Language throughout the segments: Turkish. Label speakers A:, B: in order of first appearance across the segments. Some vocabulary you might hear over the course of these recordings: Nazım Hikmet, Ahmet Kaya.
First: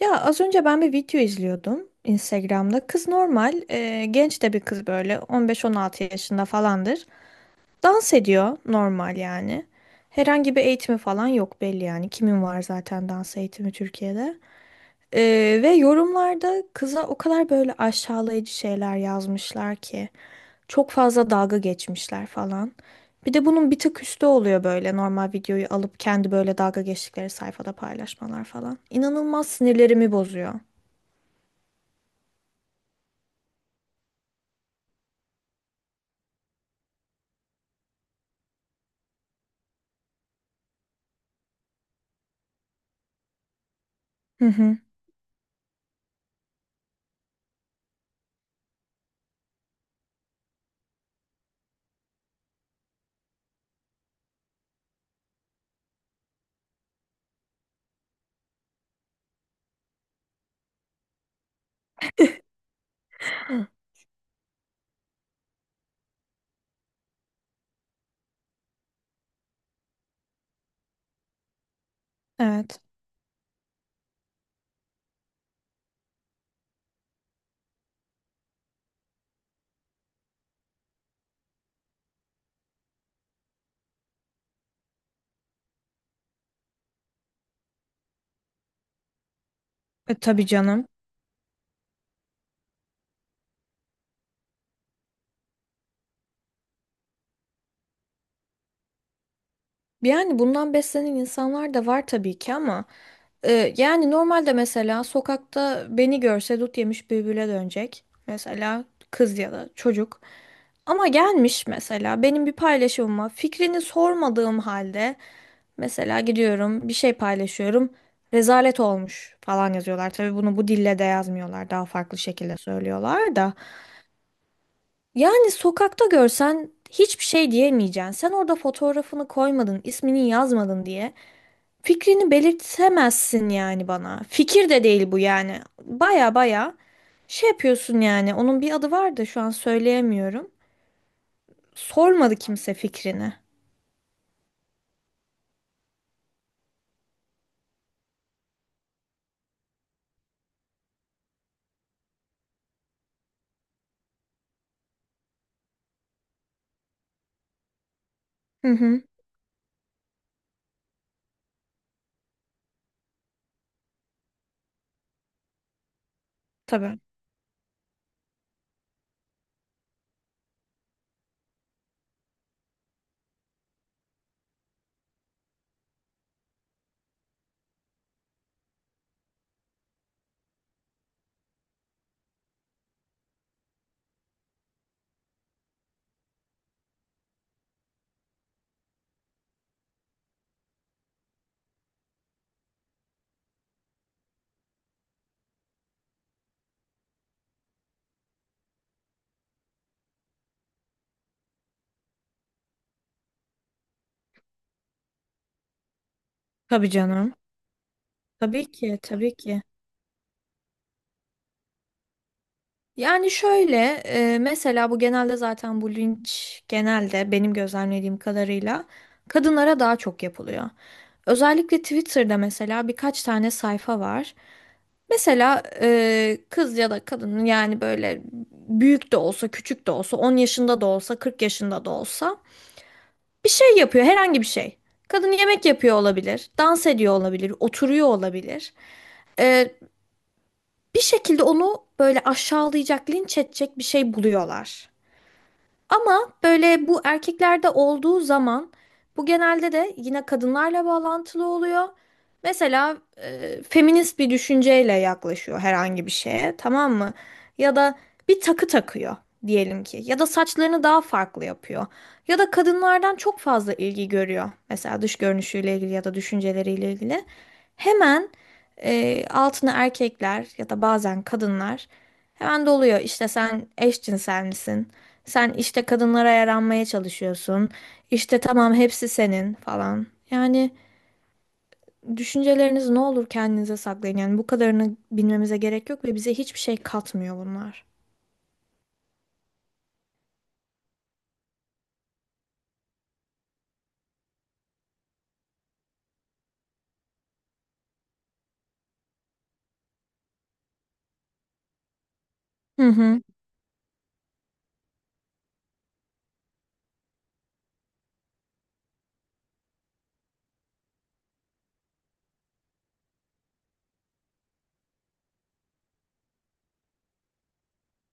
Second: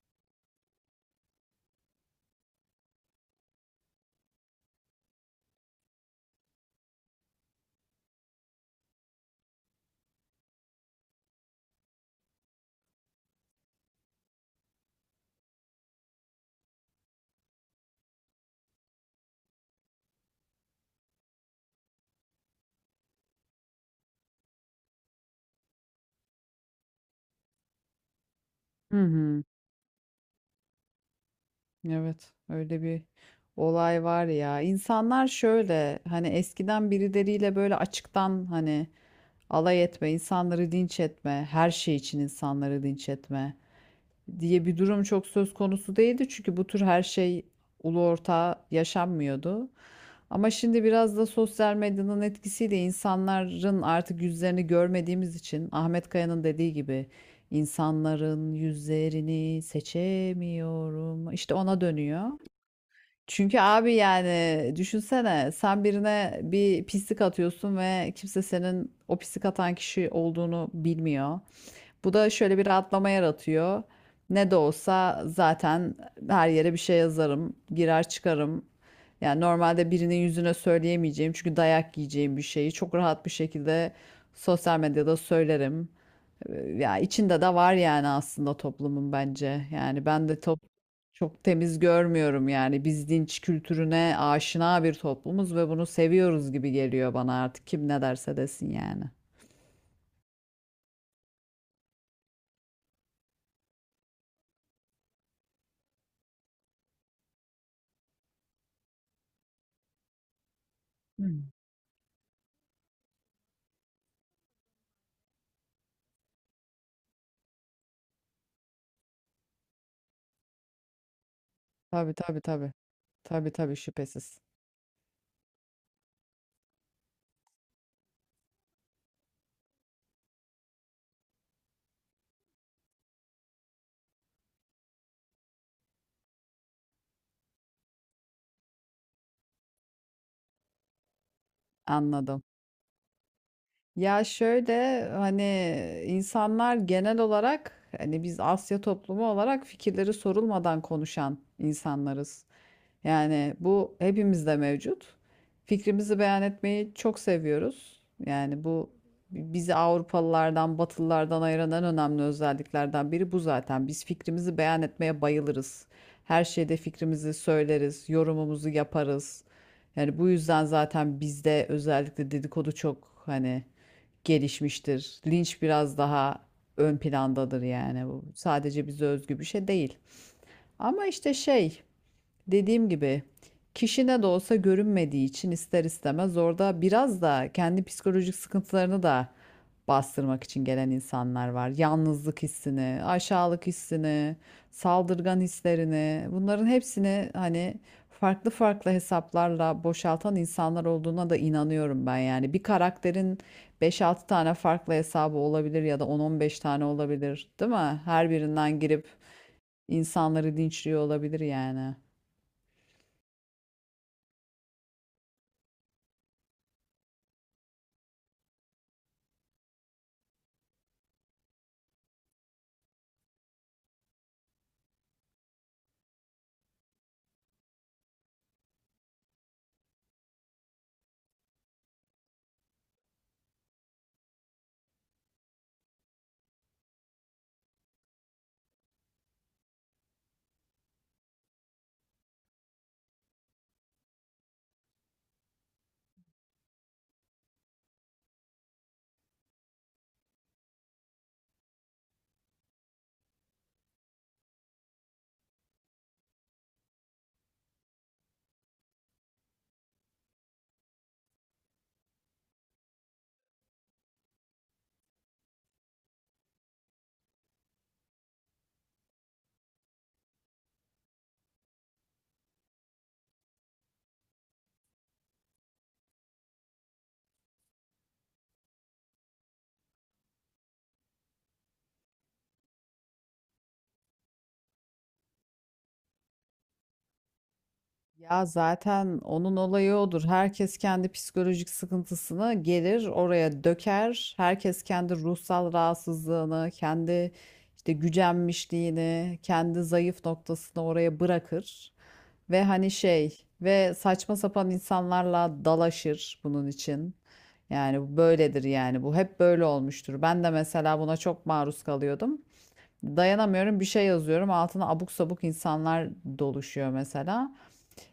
A: Ya az önce ben bir video izliyordum Instagram'da. Kız normal, genç de bir kız böyle 15-16 yaşında falandır. Dans ediyor normal yani. Herhangi bir eğitimi falan yok belli yani. Kimin var zaten dans eğitimi Türkiye'de? E, ve yorumlarda kıza o kadar böyle aşağılayıcı şeyler yazmışlar ki. Çok fazla dalga geçmişler falan. Bir de bunun bir tık üstü oluyor böyle normal videoyu alıp kendi böyle dalga geçtikleri sayfada paylaşmalar falan.
B: Hı hı.
A: İnanılmaz sinirlerimi bozuyor.
B: Evet, öyle bir olay var ya. İnsanlar şöyle hani eskiden birileriyle böyle açıktan hani alay etme, insanları dinç etme, her şey için insanları dinç etme
A: Hı
B: diye
A: hı.
B: bir durum çok söz konusu değildi. Çünkü bu tür her şey ulu orta yaşanmıyordu. Ama şimdi biraz da sosyal medyanın etkisiyle insanların artık yüzlerini görmediğimiz için Ahmet Kaya'nın dediği gibi insanların yüzlerini seçemiyorum. İşte ona dönüyor. Çünkü
A: Hı.
B: abi yani düşünsene sen birine bir pislik atıyorsun ve kimse senin o pislik atan kişi olduğunu bilmiyor. Bu da şöyle bir
A: Evet.
B: rahatlama yaratıyor. Ne de olsa zaten her yere bir şey yazarım, girer çıkarım. Yani normalde birinin yüzüne söyleyemeyeceğim çünkü dayak yiyeceğim bir şeyi çok rahat bir şekilde sosyal medyada söylerim. Ya içinde de var yani aslında toplumun bence. Yani ben de
A: Tabii canım.
B: çok temiz görmüyorum yani. Biz dinç kültürüne aşina bir toplumuz ve bunu seviyoruz gibi geliyor bana artık kim ne derse desin yani.
A: Yani bundan beslenen insanlar da var tabii ki ama yani normalde mesela sokakta beni görse dut yemiş bülbüle dönecek. Mesela kız ya da çocuk. Ama gelmiş mesela benim bir paylaşımıma fikrini sormadığım halde mesela gidiyorum bir şey paylaşıyorum. Rezalet olmuş falan yazıyorlar. Tabii bunu bu dille de yazmıyorlar. Daha
B: Tabii,
A: farklı
B: tabii,
A: şekilde
B: tabii.
A: söylüyorlar
B: Tabii,
A: da.
B: tabii, şüphesiz.
A: Yani sokakta görsen hiçbir şey diyemeyeceksin. Sen orada fotoğrafını koymadın, ismini yazmadın diye fikrini belirtemezsin yani bana. Fikir de değil bu yani. Baya baya şey yapıyorsun yani. Onun bir adı var da şu an söyleyemiyorum. Sormadı
B: Anladım.
A: kimse fikrini.
B: Ya şöyle hani insanlar genel olarak hani biz Asya toplumu olarak fikirleri sorulmadan konuşan insanlarız. Yani bu hepimizde mevcut. Fikrimizi beyan etmeyi çok seviyoruz. Yani
A: Hı
B: bu
A: hı.
B: bizi Avrupalılardan, Batılılardan ayıran en önemli özelliklerden biri bu zaten. Biz fikrimizi beyan etmeye bayılırız. Her şeyde
A: Tabii.
B: fikrimizi söyleriz, yorumumuzu yaparız. Yani bu yüzden zaten bizde özellikle dedikodu çok hani gelişmiştir. Linç biraz daha ön plandadır yani bu. Sadece bize özgü bir şey değil. Ama işte dediğim gibi kişine de olsa görünmediği için ister istemez orada biraz da kendi psikolojik sıkıntılarını da bastırmak için gelen insanlar var. Yalnızlık hissini, aşağılık hissini, saldırgan hislerini, bunların hepsini hani farklı farklı hesaplarla boşaltan insanlar olduğuna da inanıyorum ben yani. Bir karakterin beş altı tane farklı hesabı olabilir ya da on on beş tane
A: Tabii canım.
B: olabilir, değil mi? Her
A: Tabii
B: birinden
A: ki,
B: girip
A: tabii ki.
B: insanları dinçliyor olabilir yani.
A: Yani şöyle mesela bu genelde zaten bu linç genelde benim gözlemlediğim kadarıyla kadınlara daha çok yapılıyor. Özellikle Twitter'da mesela birkaç tane sayfa var. Mesela kız ya da kadın yani böyle büyük de olsa küçük de olsa 10 yaşında da olsa 40 yaşında da olsa bir şey yapıyor herhangi bir şey. Kadın yemek yapıyor olabilir, dans ediyor olabilir, oturuyor olabilir. E, bir şekilde onu böyle aşağılayacak, linç edecek bir şey buluyorlar. Ama böyle bu erkeklerde olduğu zaman bu genelde de yine kadınlarla bağlantılı oluyor. Mesela feminist bir düşünceyle yaklaşıyor herhangi bir şeye, tamam mı? Ya da bir takı takıyor diyelim ki ya da saçlarını daha farklı yapıyor. Ya da kadınlardan çok fazla ilgi görüyor. Mesela dış görünüşüyle ilgili ya da düşünceleriyle ilgili. Hemen altına erkekler ya da bazen kadınlar hemen doluyor. İşte sen eşcinsel misin? Sen işte kadınlara yaranmaya çalışıyorsun. İşte tamam hepsi senin falan. Yani düşünceleriniz ne olur kendinize saklayın. Yani bu kadarını bilmemize gerek yok ve bize hiçbir şey katmıyor bunlar.
B: Ya zaten onun olayı odur. Herkes kendi psikolojik sıkıntısını gelir oraya döker. Herkes kendi ruhsal rahatsızlığını, kendi işte gücenmişliğini, kendi zayıf noktasını oraya bırakır. Ve
A: Hı
B: hani
A: hı.
B: ve saçma sapan insanlarla dalaşır bunun için. Yani bu böyledir yani bu hep böyle olmuştur. Ben de mesela buna çok maruz kalıyordum. Dayanamıyorum bir şey yazıyorum altına abuk sabuk insanlar doluşuyor mesela.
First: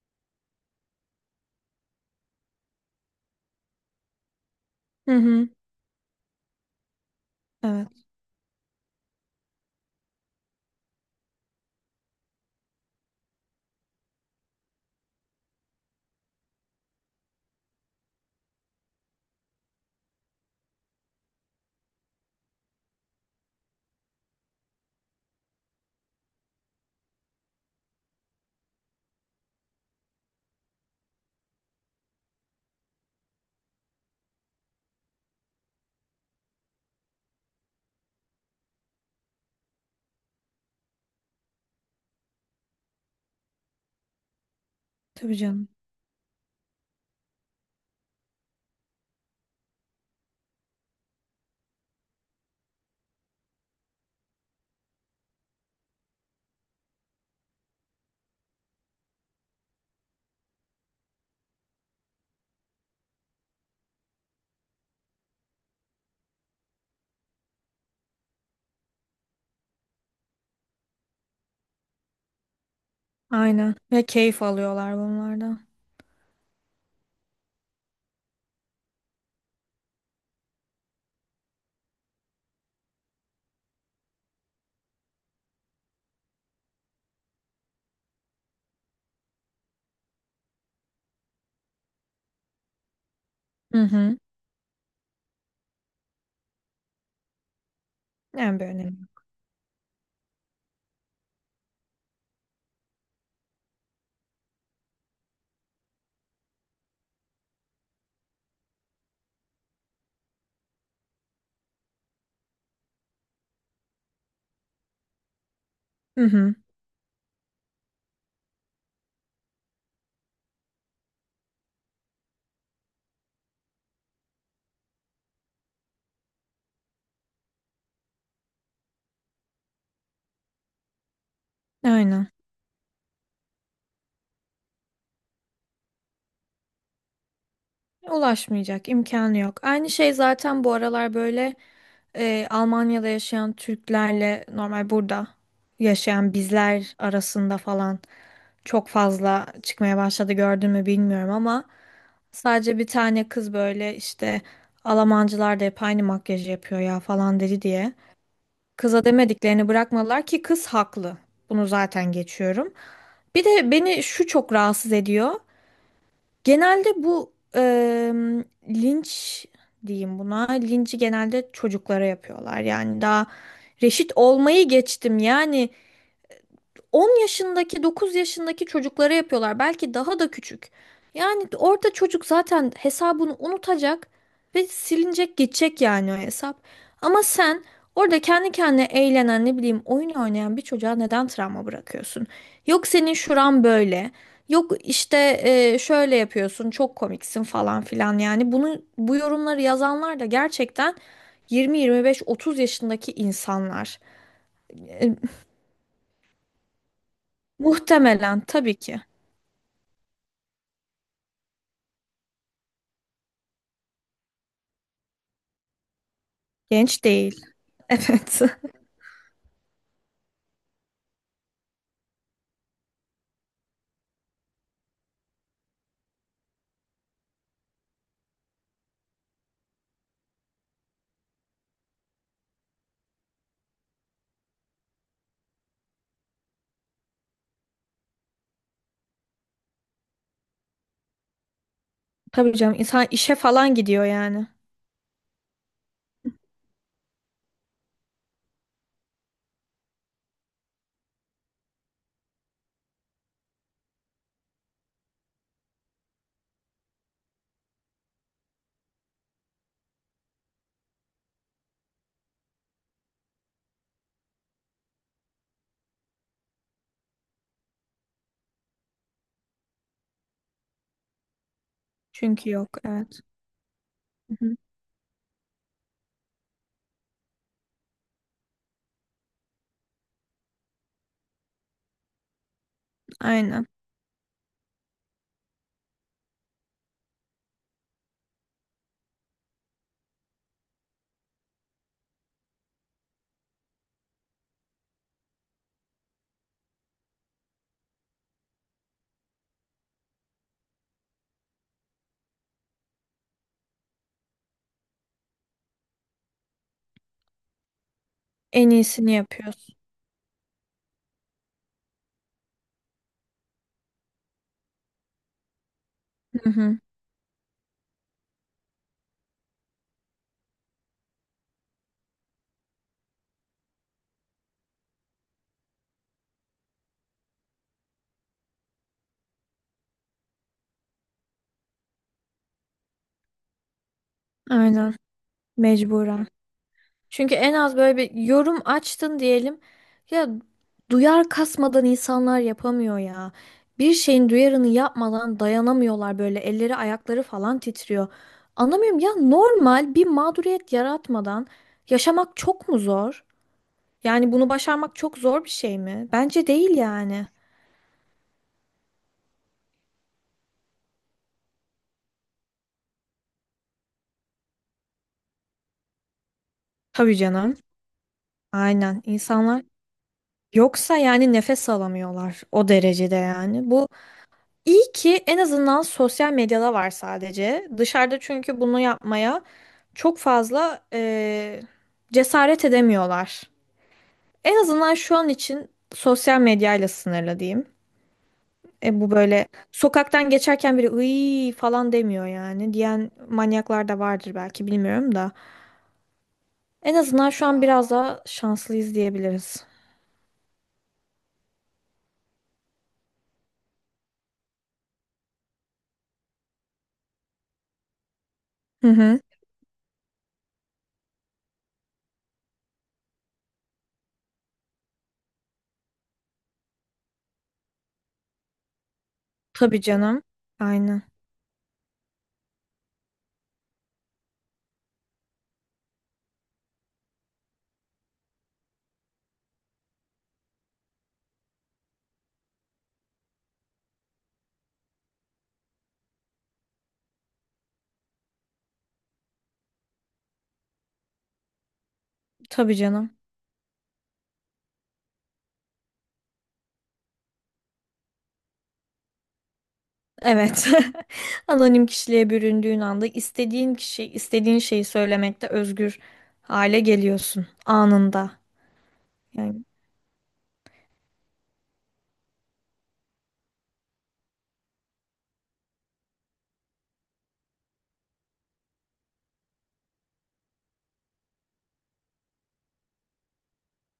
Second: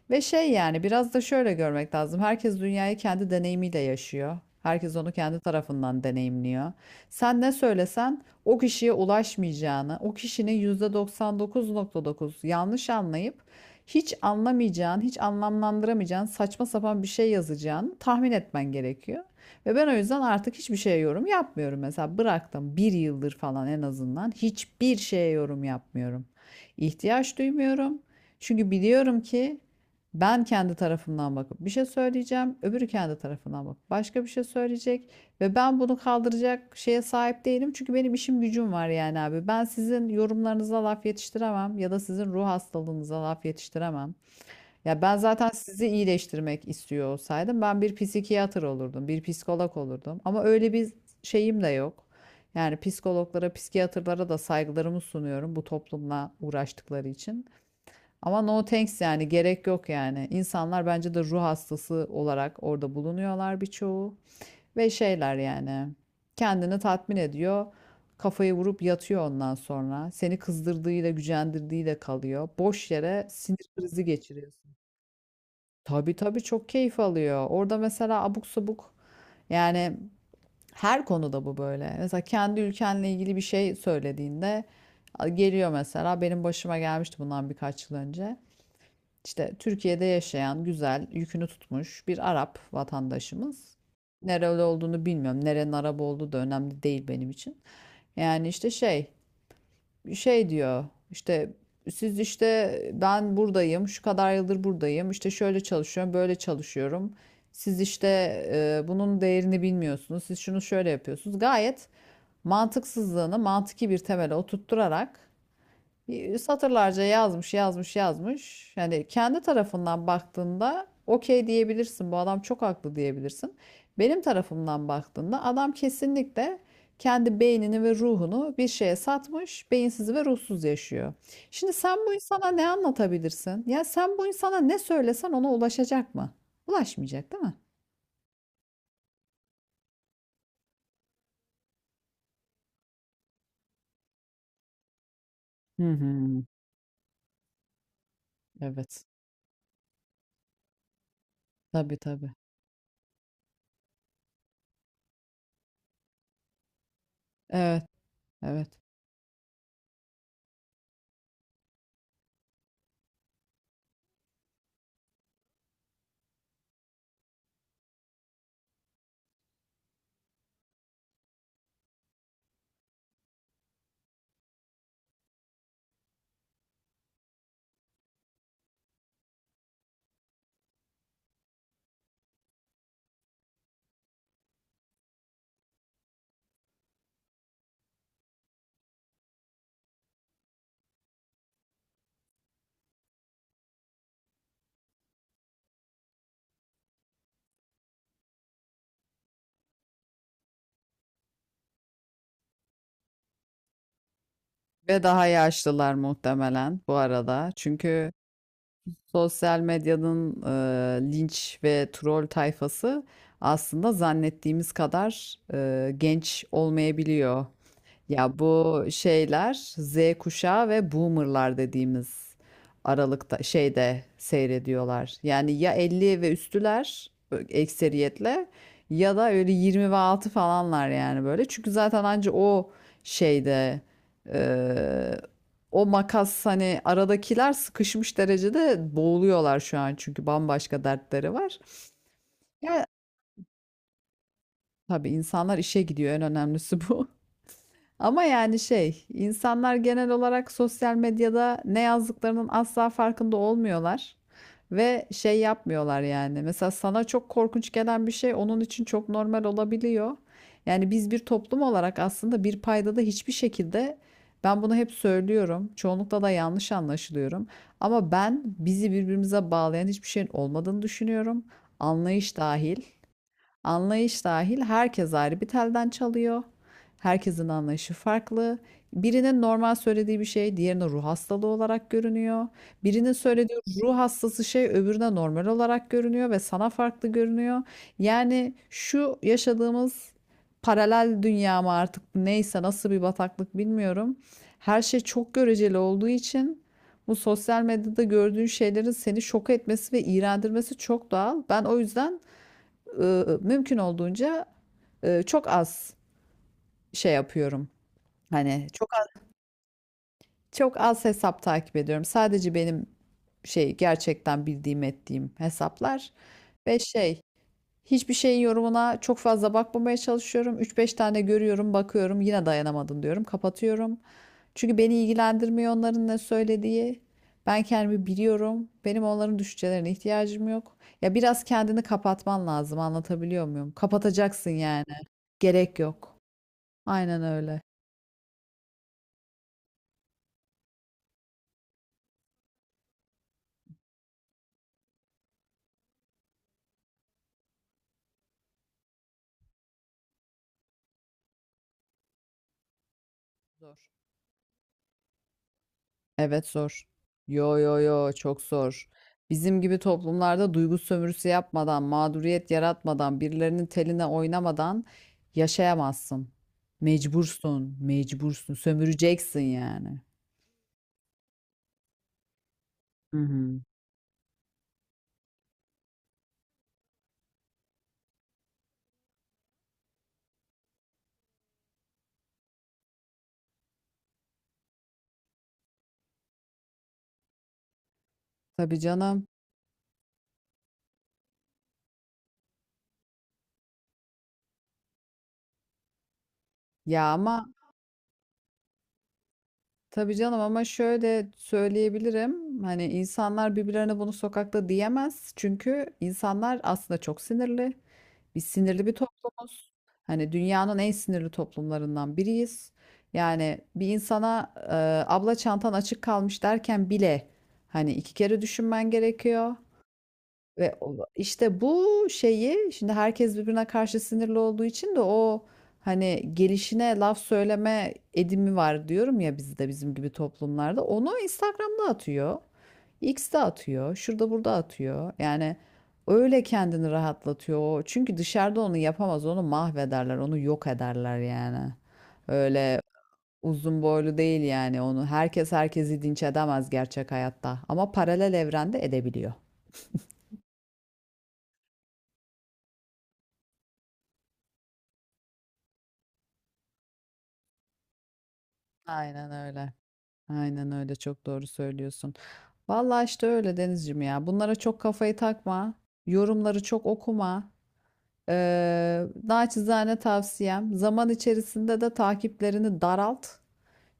B: Ve yani biraz da şöyle görmek lazım. Herkes dünyayı kendi deneyimiyle yaşıyor. Herkes onu
A: Hı
B: kendi
A: hı.
B: tarafından deneyimliyor. Sen ne
A: Evet.
B: söylesen o kişiye ulaşmayacağını, o kişinin %99,9 yanlış anlayıp hiç anlamayacağın, hiç anlamlandıramayacağın, saçma sapan bir şey yazacağını tahmin etmen gerekiyor. Ve ben o yüzden artık hiçbir şeye yorum yapmıyorum. Mesela bıraktım bir yıldır falan en azından hiçbir şeye yorum yapmıyorum. İhtiyaç duymuyorum. Çünkü biliyorum ki ben kendi tarafımdan bakıp bir şey söyleyeceğim, öbürü kendi tarafından bakıp başka bir şey söyleyecek ve ben bunu kaldıracak şeye sahip değilim çünkü benim işim gücüm var yani abi. Ben sizin yorumlarınıza laf yetiştiremem ya da sizin ruh hastalığınıza laf yetiştiremem. Ya ben
A: Tabii
B: zaten
A: canım.
B: sizi iyileştirmek istiyor olsaydım ben bir psikiyatr olurdum, bir psikolog olurdum ama öyle bir şeyim de yok. Yani psikologlara, psikiyatrlara da saygılarımı sunuyorum bu toplumla uğraştıkları için. Ama no thanks yani gerek yok yani. İnsanlar bence de ruh hastası olarak orada bulunuyorlar birçoğu. Ve yani kendini tatmin ediyor. Kafayı vurup yatıyor ondan sonra. Seni kızdırdığıyla gücendirdiğiyle kalıyor. Boş yere sinir
A: Aynen.
B: krizi
A: Ve keyif
B: geçiriyorsun.
A: alıyorlar bunlardan.
B: Tabii tabii çok keyif alıyor. Orada mesela abuk sabuk yani her konuda bu böyle. Mesela kendi ülkenle ilgili bir şey söylediğinde geliyor mesela benim başıma gelmişti bundan birkaç yıl önce. İşte Türkiye'de yaşayan güzel yükünü tutmuş bir Arap vatandaşımız.
A: Hı hı.
B: Nereli olduğunu bilmiyorum. Nerenin Arap olduğu da önemli değil benim için. Yani
A: En bir
B: işte
A: önemi.
B: şey diyor işte siz işte ben buradayım şu kadar yıldır buradayım işte şöyle çalışıyorum böyle çalışıyorum. Siz işte bunun değerini bilmiyorsunuz. Siz şunu şöyle yapıyorsunuz. Gayet mantıksızlığını mantıki bir temele oturtturarak
A: Hı hı.
B: satırlarca yazmış, yazmış, yazmış. Yani kendi tarafından baktığında okey diyebilirsin. Bu adam çok haklı diyebilirsin. Benim tarafımdan baktığında adam kesinlikle kendi beynini ve ruhunu bir şeye satmış, beyinsiz ve ruhsuz yaşıyor. Şimdi sen bu
A: Aynen.
B: insana ne anlatabilirsin? Ya sen bu insana ne söylesen ona ulaşacak mı? Ulaşmayacak, değil mi?
A: Ulaşmayacak imkanı yok. Aynı şey zaten bu aralar böyle Almanya'da yaşayan Türklerle normal burada
B: Hı hı.
A: yaşayan bizler arasında falan çok
B: Evet.
A: fazla çıkmaya başladı gördün mü bilmiyorum ama
B: Tabii tabii.
A: sadece bir tane kız böyle işte Almancılar da hep aynı makyajı yapıyor ya falan dedi
B: Evet,
A: diye.
B: evet.
A: Kıza demediklerini bırakmadılar ki kız haklı. Bunu zaten geçiyorum. Bir de beni şu çok rahatsız ediyor. Genelde bu linç diyeyim buna. Linci genelde çocuklara yapıyorlar. Yani daha reşit olmayı geçtim. Yani 10 yaşındaki, 9 yaşındaki çocuklara yapıyorlar. Belki daha da küçük. Yani orada çocuk zaten hesabını unutacak ve silinecek, geçecek yani o hesap. Ama sen orada kendi kendine eğlenen, ne bileyim, oyun oynayan bir çocuğa neden travma bırakıyorsun? Yok senin şuran böyle. Yok işte şöyle yapıyorsun, çok komiksin falan filan. Yani bunu bu yorumları yazanlar da gerçekten 20, 25, 30 yaşındaki insanlar.
B: Ve
A: E,
B: daha yaşlılar muhtemelen bu arada. Çünkü
A: muhtemelen tabii ki.
B: sosyal medyanın linç ve troll tayfası aslında zannettiğimiz kadar genç
A: Genç değil.
B: olmayabiliyor. Ya
A: Evet.
B: bu şeyler Z kuşağı ve boomerlar dediğimiz aralıkta şeyde seyrediyorlar. Yani ya 50 ve üstüler ekseriyetle ya da öyle 20 ve altı falanlar yani böyle. Çünkü zaten anca o şeyde e, o makas hani aradakiler sıkışmış derecede boğuluyorlar şu an çünkü bambaşka dertleri var.
A: Tabii canım
B: Ya
A: insan işe falan gidiyor yani.
B: tabii insanlar işe gidiyor en önemlisi bu. Ama yani insanlar genel olarak sosyal medyada ne yazdıklarının asla farkında olmuyorlar ve şey yapmıyorlar yani. Mesela sana çok korkunç gelen bir şey onun için çok normal olabiliyor. Yani biz bir toplum olarak aslında bir paydada hiçbir şekilde ben bunu hep söylüyorum. Çoğunlukla da yanlış anlaşılıyorum. Ama ben bizi birbirimize bağlayan hiçbir şeyin olmadığını düşünüyorum. Anlayış
A: Çünkü yok
B: dahil.
A: evet.
B: Anlayış
A: Hı hı.
B: dahil herkes ayrı bir telden çalıyor. Herkesin anlayışı farklı. Birinin normal söylediği bir şey diğerine ruh hastalığı olarak görünüyor. Birinin söylediği
A: Aynen.
B: ruh hastası şey öbürüne normal olarak görünüyor ve sana farklı görünüyor. Yani şu yaşadığımız paralel dünya mı artık neyse nasıl bir bataklık bilmiyorum. Her şey çok göreceli olduğu için bu sosyal medyada gördüğün şeylerin seni şok etmesi ve iğrendirmesi çok doğal. Ben o yüzden mümkün olduğunca, çok az şey yapıyorum. Hani
A: En
B: çok
A: iyisini
B: az
A: yapıyorsun.
B: çok az hesap takip ediyorum. Sadece benim gerçekten bildiğim ettiğim hesaplar
A: Hı
B: ve
A: hı.
B: hiçbir şeyin yorumuna çok fazla bakmamaya çalışıyorum. Üç beş tane görüyorum, bakıyorum, yine dayanamadım diyorum, kapatıyorum. Çünkü beni ilgilendirmiyor onların ne söylediği. Ben kendimi biliyorum. Benim onların düşüncelerine ihtiyacım yok. Ya biraz kendini kapatman lazım, anlatabiliyor muyum? Kapatacaksın yani.
A: Aynen.
B: Gerek yok.
A: Mecburen.
B: Aynen
A: Çünkü en
B: öyle.
A: az böyle bir yorum açtın diyelim. Ya duyar kasmadan insanlar yapamıyor ya. Bir şeyin duyarını yapmadan dayanamıyorlar böyle elleri ayakları falan titriyor. Anlamıyorum ya normal bir mağduriyet yaratmadan yaşamak çok mu zor?
B: Zor.
A: Yani bunu başarmak çok zor bir şey mi?
B: Evet
A: Bence değil
B: zor.
A: yani.
B: Yo yo yo çok zor. Bizim gibi toplumlarda duygu sömürüsü yapmadan, mağduriyet yaratmadan, birilerinin teline oynamadan yaşayamazsın.
A: Tabii canım.
B: Mecbursun, mecbursun,
A: Aynen.
B: sömüreceksin
A: İnsanlar
B: yani.
A: yoksa yani nefes alamıyorlar o derecede
B: Hı hı.
A: yani. Bu iyi ki en azından sosyal medyada var sadece. Dışarıda çünkü bunu yapmaya çok fazla cesaret edemiyorlar. En azından şu an için sosyal medyayla sınırlı diyeyim.
B: Tabii
A: Bu
B: canım.
A: böyle sokaktan geçerken biri ıy falan demiyor yani. Diyen manyaklar da vardır belki bilmiyorum da. En
B: Ya
A: azından şu
B: ama
A: an biraz daha şanslıyız diyebiliriz.
B: tabii canım ama şöyle söyleyebilirim. Hani insanlar birbirlerine bunu sokakta diyemez. Çünkü insanlar aslında çok sinirli. Biz sinirli
A: Hı
B: bir
A: hı.
B: toplumuz. Hani dünyanın en sinirli toplumlarından biriyiz. Yani bir insana abla çantan açık kalmış derken bile hani iki kere düşünmen gerekiyor.
A: Tabii canım.
B: Ve o
A: Aynen.
B: işte bu şeyi şimdi herkes birbirine karşı sinirli olduğu için de o hani gelişine laf söyleme edimi var diyorum ya bizde bizim gibi toplumlarda. Onu Instagram'da atıyor. X'de atıyor. Şurada burada atıyor. Yani öyle kendini rahatlatıyor o. Çünkü dışarıda onu yapamaz. Onu mahvederler. Onu yok ederler yani.
A: Tabii
B: Öyle
A: canım.
B: uzun boylu değil yani onu. Herkes herkesi dinç edemez gerçek hayatta. Ama paralel evrende edebiliyor.
A: Evet. Anonim kişiliğe büründüğün anda istediğin kişi, istediğin şeyi söylemekte özgür hale geliyorsun anında.
B: Aynen
A: Yani.
B: öyle. Aynen öyle çok doğru söylüyorsun. Vallahi işte öyle Denizciğim ya. Bunlara çok kafayı takma. Yorumları çok okuma. Naçizane tavsiyem zaman içerisinde de takiplerini daralt.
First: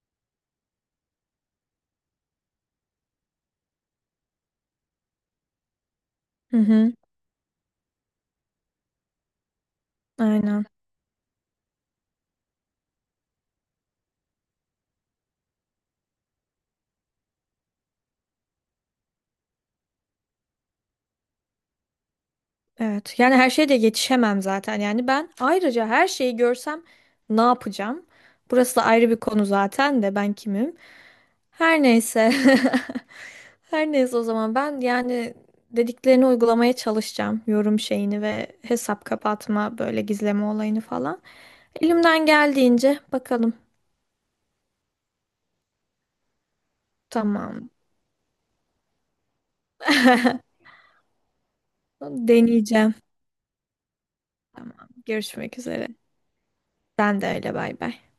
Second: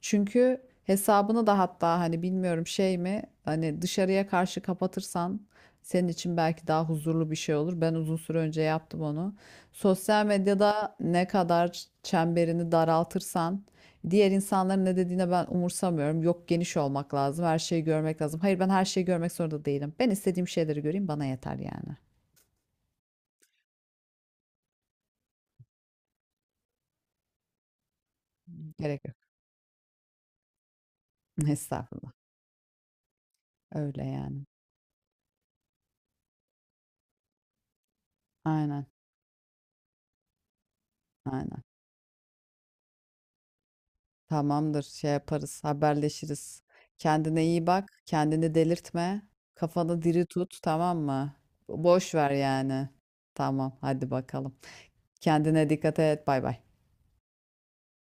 B: Çünkü hesabını da hatta hani bilmiyorum şey mi hani dışarıya karşı kapatırsan senin için
A: Hı
B: belki daha
A: hı.
B: huzurlu bir şey olur. Ben uzun süre önce yaptım onu. Sosyal
A: Aynen.
B: medyada ne kadar çemberini daraltırsan diğer insanların ne dediğine ben umursamıyorum. Yok geniş olmak lazım, her şeyi görmek lazım. Hayır ben her şeyi görmek zorunda değilim. Ben istediğim şeyleri göreyim bana yeter yani.
A: Evet. Yani her şeye de yetişemem zaten. Yani ben ayrıca her şeyi görsem ne yapacağım? Burası da
B: Gerek
A: ayrı
B: yok.
A: bir konu zaten de ben kimim? Her
B: Estağfurullah.
A: neyse. Her
B: Öyle
A: neyse o
B: yani.
A: zaman ben yani dediklerini uygulamaya çalışacağım. Yorum şeyini ve
B: Aynen.
A: hesap kapatma böyle gizleme olayını falan.
B: Aynen.
A: Elimden geldiğince bakalım.
B: Tamamdır, şey yaparız, haberleşiriz. Kendine iyi
A: Tamam.
B: bak, kendini delirtme, kafanı diri tut, tamam mı? Boş ver yani.
A: Deneyeceğim.
B: Tamam, hadi bakalım.
A: Tamam. Görüşmek
B: Kendine
A: üzere.
B: dikkat et, bay bay.
A: Sen de öyle bay bay.